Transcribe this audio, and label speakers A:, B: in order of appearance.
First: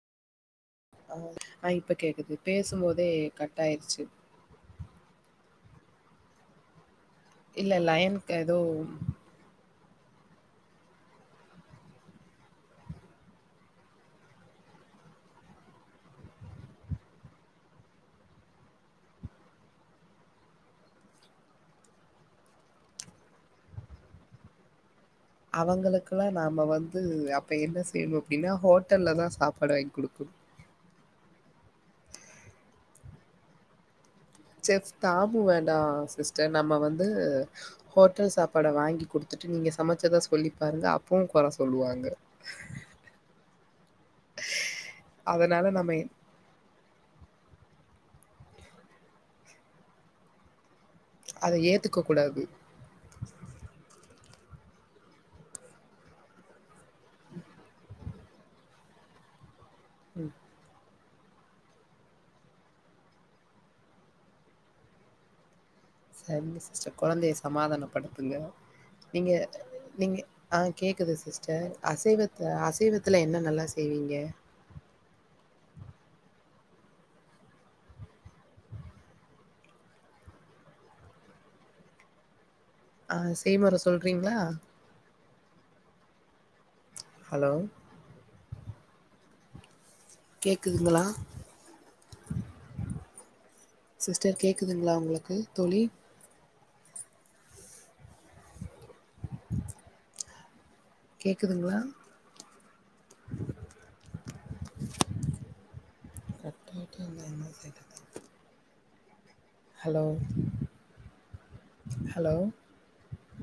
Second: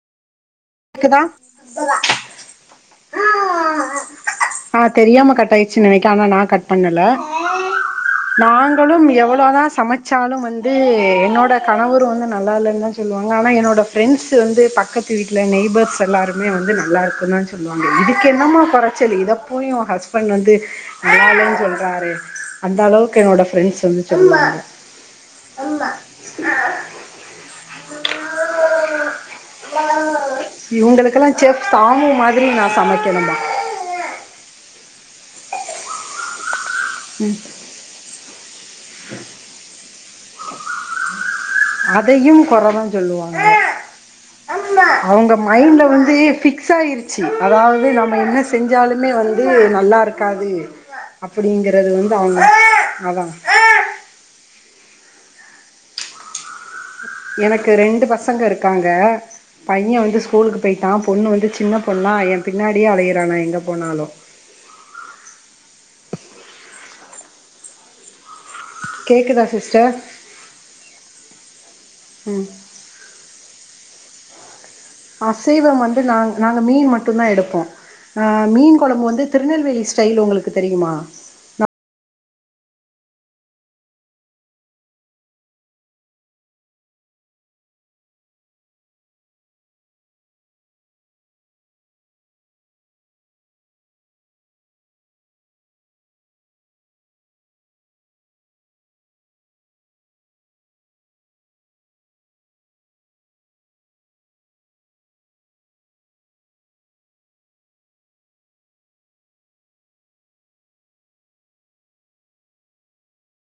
A: கேக்குதா
B: ஆ இப்பே கேக்குது பேசும் போதே கட் ஆயிடுச்சு
A: ஆ தெரியாம கட் ஆயிச்சு நனைக்கே ஆனா நா கட் பண்ணல
B: இல்ல லயன்க்கு ஏதோ
A: நாங்களும் எவ்ளோதா சமைச் சாலும் வந்து என்னோட கணவரு வந்து நல்லா இல்லன் தா சொல்லுவாங்கே என்னோட பிரண்டஸ் வந்து பக்கத்து வீட் இல்ல நெய்பர்ஸ் எல்லாருமே வந்து நல்லா இருக்குன்னு சொல்லுவாங்கே இதுக்கு என்னாம்மா கொறச்சல் இதைப்போய் ஓ அஸ் பன்டு வந்து நல்லாலன்னு சொல்றாரே அந்த அளவுக்கு என்னோட ஃப்ரெண்ட்ஸ் வந்து சொல்வாங்க
B: அவங்களுக்கல்லா நாம வந்து அப்போ என்ன செய்யணும் அப்டின்னா ஹோட்டல்ல தா சாப்பாடு வாங்கி குடுக்கணு
A: இவங்களுக்கல்லா செப் தாமு மாதிரி நா சமைக்கணுமா
B: செப் தாமு வேண்டா சிஸ்டர் நம்ம வந்து ஹோட்டல் சாப்பாட்ட வாங்கி குடுத்துட்டு நீங்க சமச்சதா சொல்லி பாருங்க அப்பவு கொற சொல்லுவாங்க.
A: அதயு கொறதா சொல்லுவாங்க அவங்க
B: அதனால
A: மைண்ட்ல
B: நம்ம
A: வந்து பிக்ஸ் ஆயிருச் ச அதாவது நம்ம என்ன செஞ்சாலுமே வந்து நல்லா இருக்காது
B: அத
A: அப்டிங்கறது
B: ஏத்துக்க
A: வந்து அவங்க
B: கூடாது.
A: அதா எனக்கு ரெண்டு பசங்க இருக்காங்க பையன் வந்து ஸ்கூலுக்கு போயிட்டா பொண்ணு சின்ன பொண்ணா எ பின்னாடியே அலயிறா நா எங்க போனாலு
B: சேரிங்க சிஸ்டர் கொழந்தய சமாதானப்படுத்துங்க நீங்க
A: கேக்குதா சிஸ்டர்
B: நீங்க ஆ கேக்குது சிஸ்டர்
A: ம்
B: அசைவத்துல அசைவத்துல என்ன நல்லா செய்வீங்க
A: அசைவம் வந்து நாங் நாங்க மீன் மட்டுந்தா எடுப்போ அ மீன் கொழம்பு வந்து திருநெல்வேலி ஸ்டைல் உங்களுக்கு தெரியுமா
B: ஆ செய்முற சொல்றீங்ளா ஹலோ கேக்குதுங்களா சிஸ்டர் கேக்குதுங்ளா உங்களுக்கு தோழி கேக்குதுங்ளா கத்திகிட்டே இருந்தா என்ன செய்றது ஹலோ ஹலோ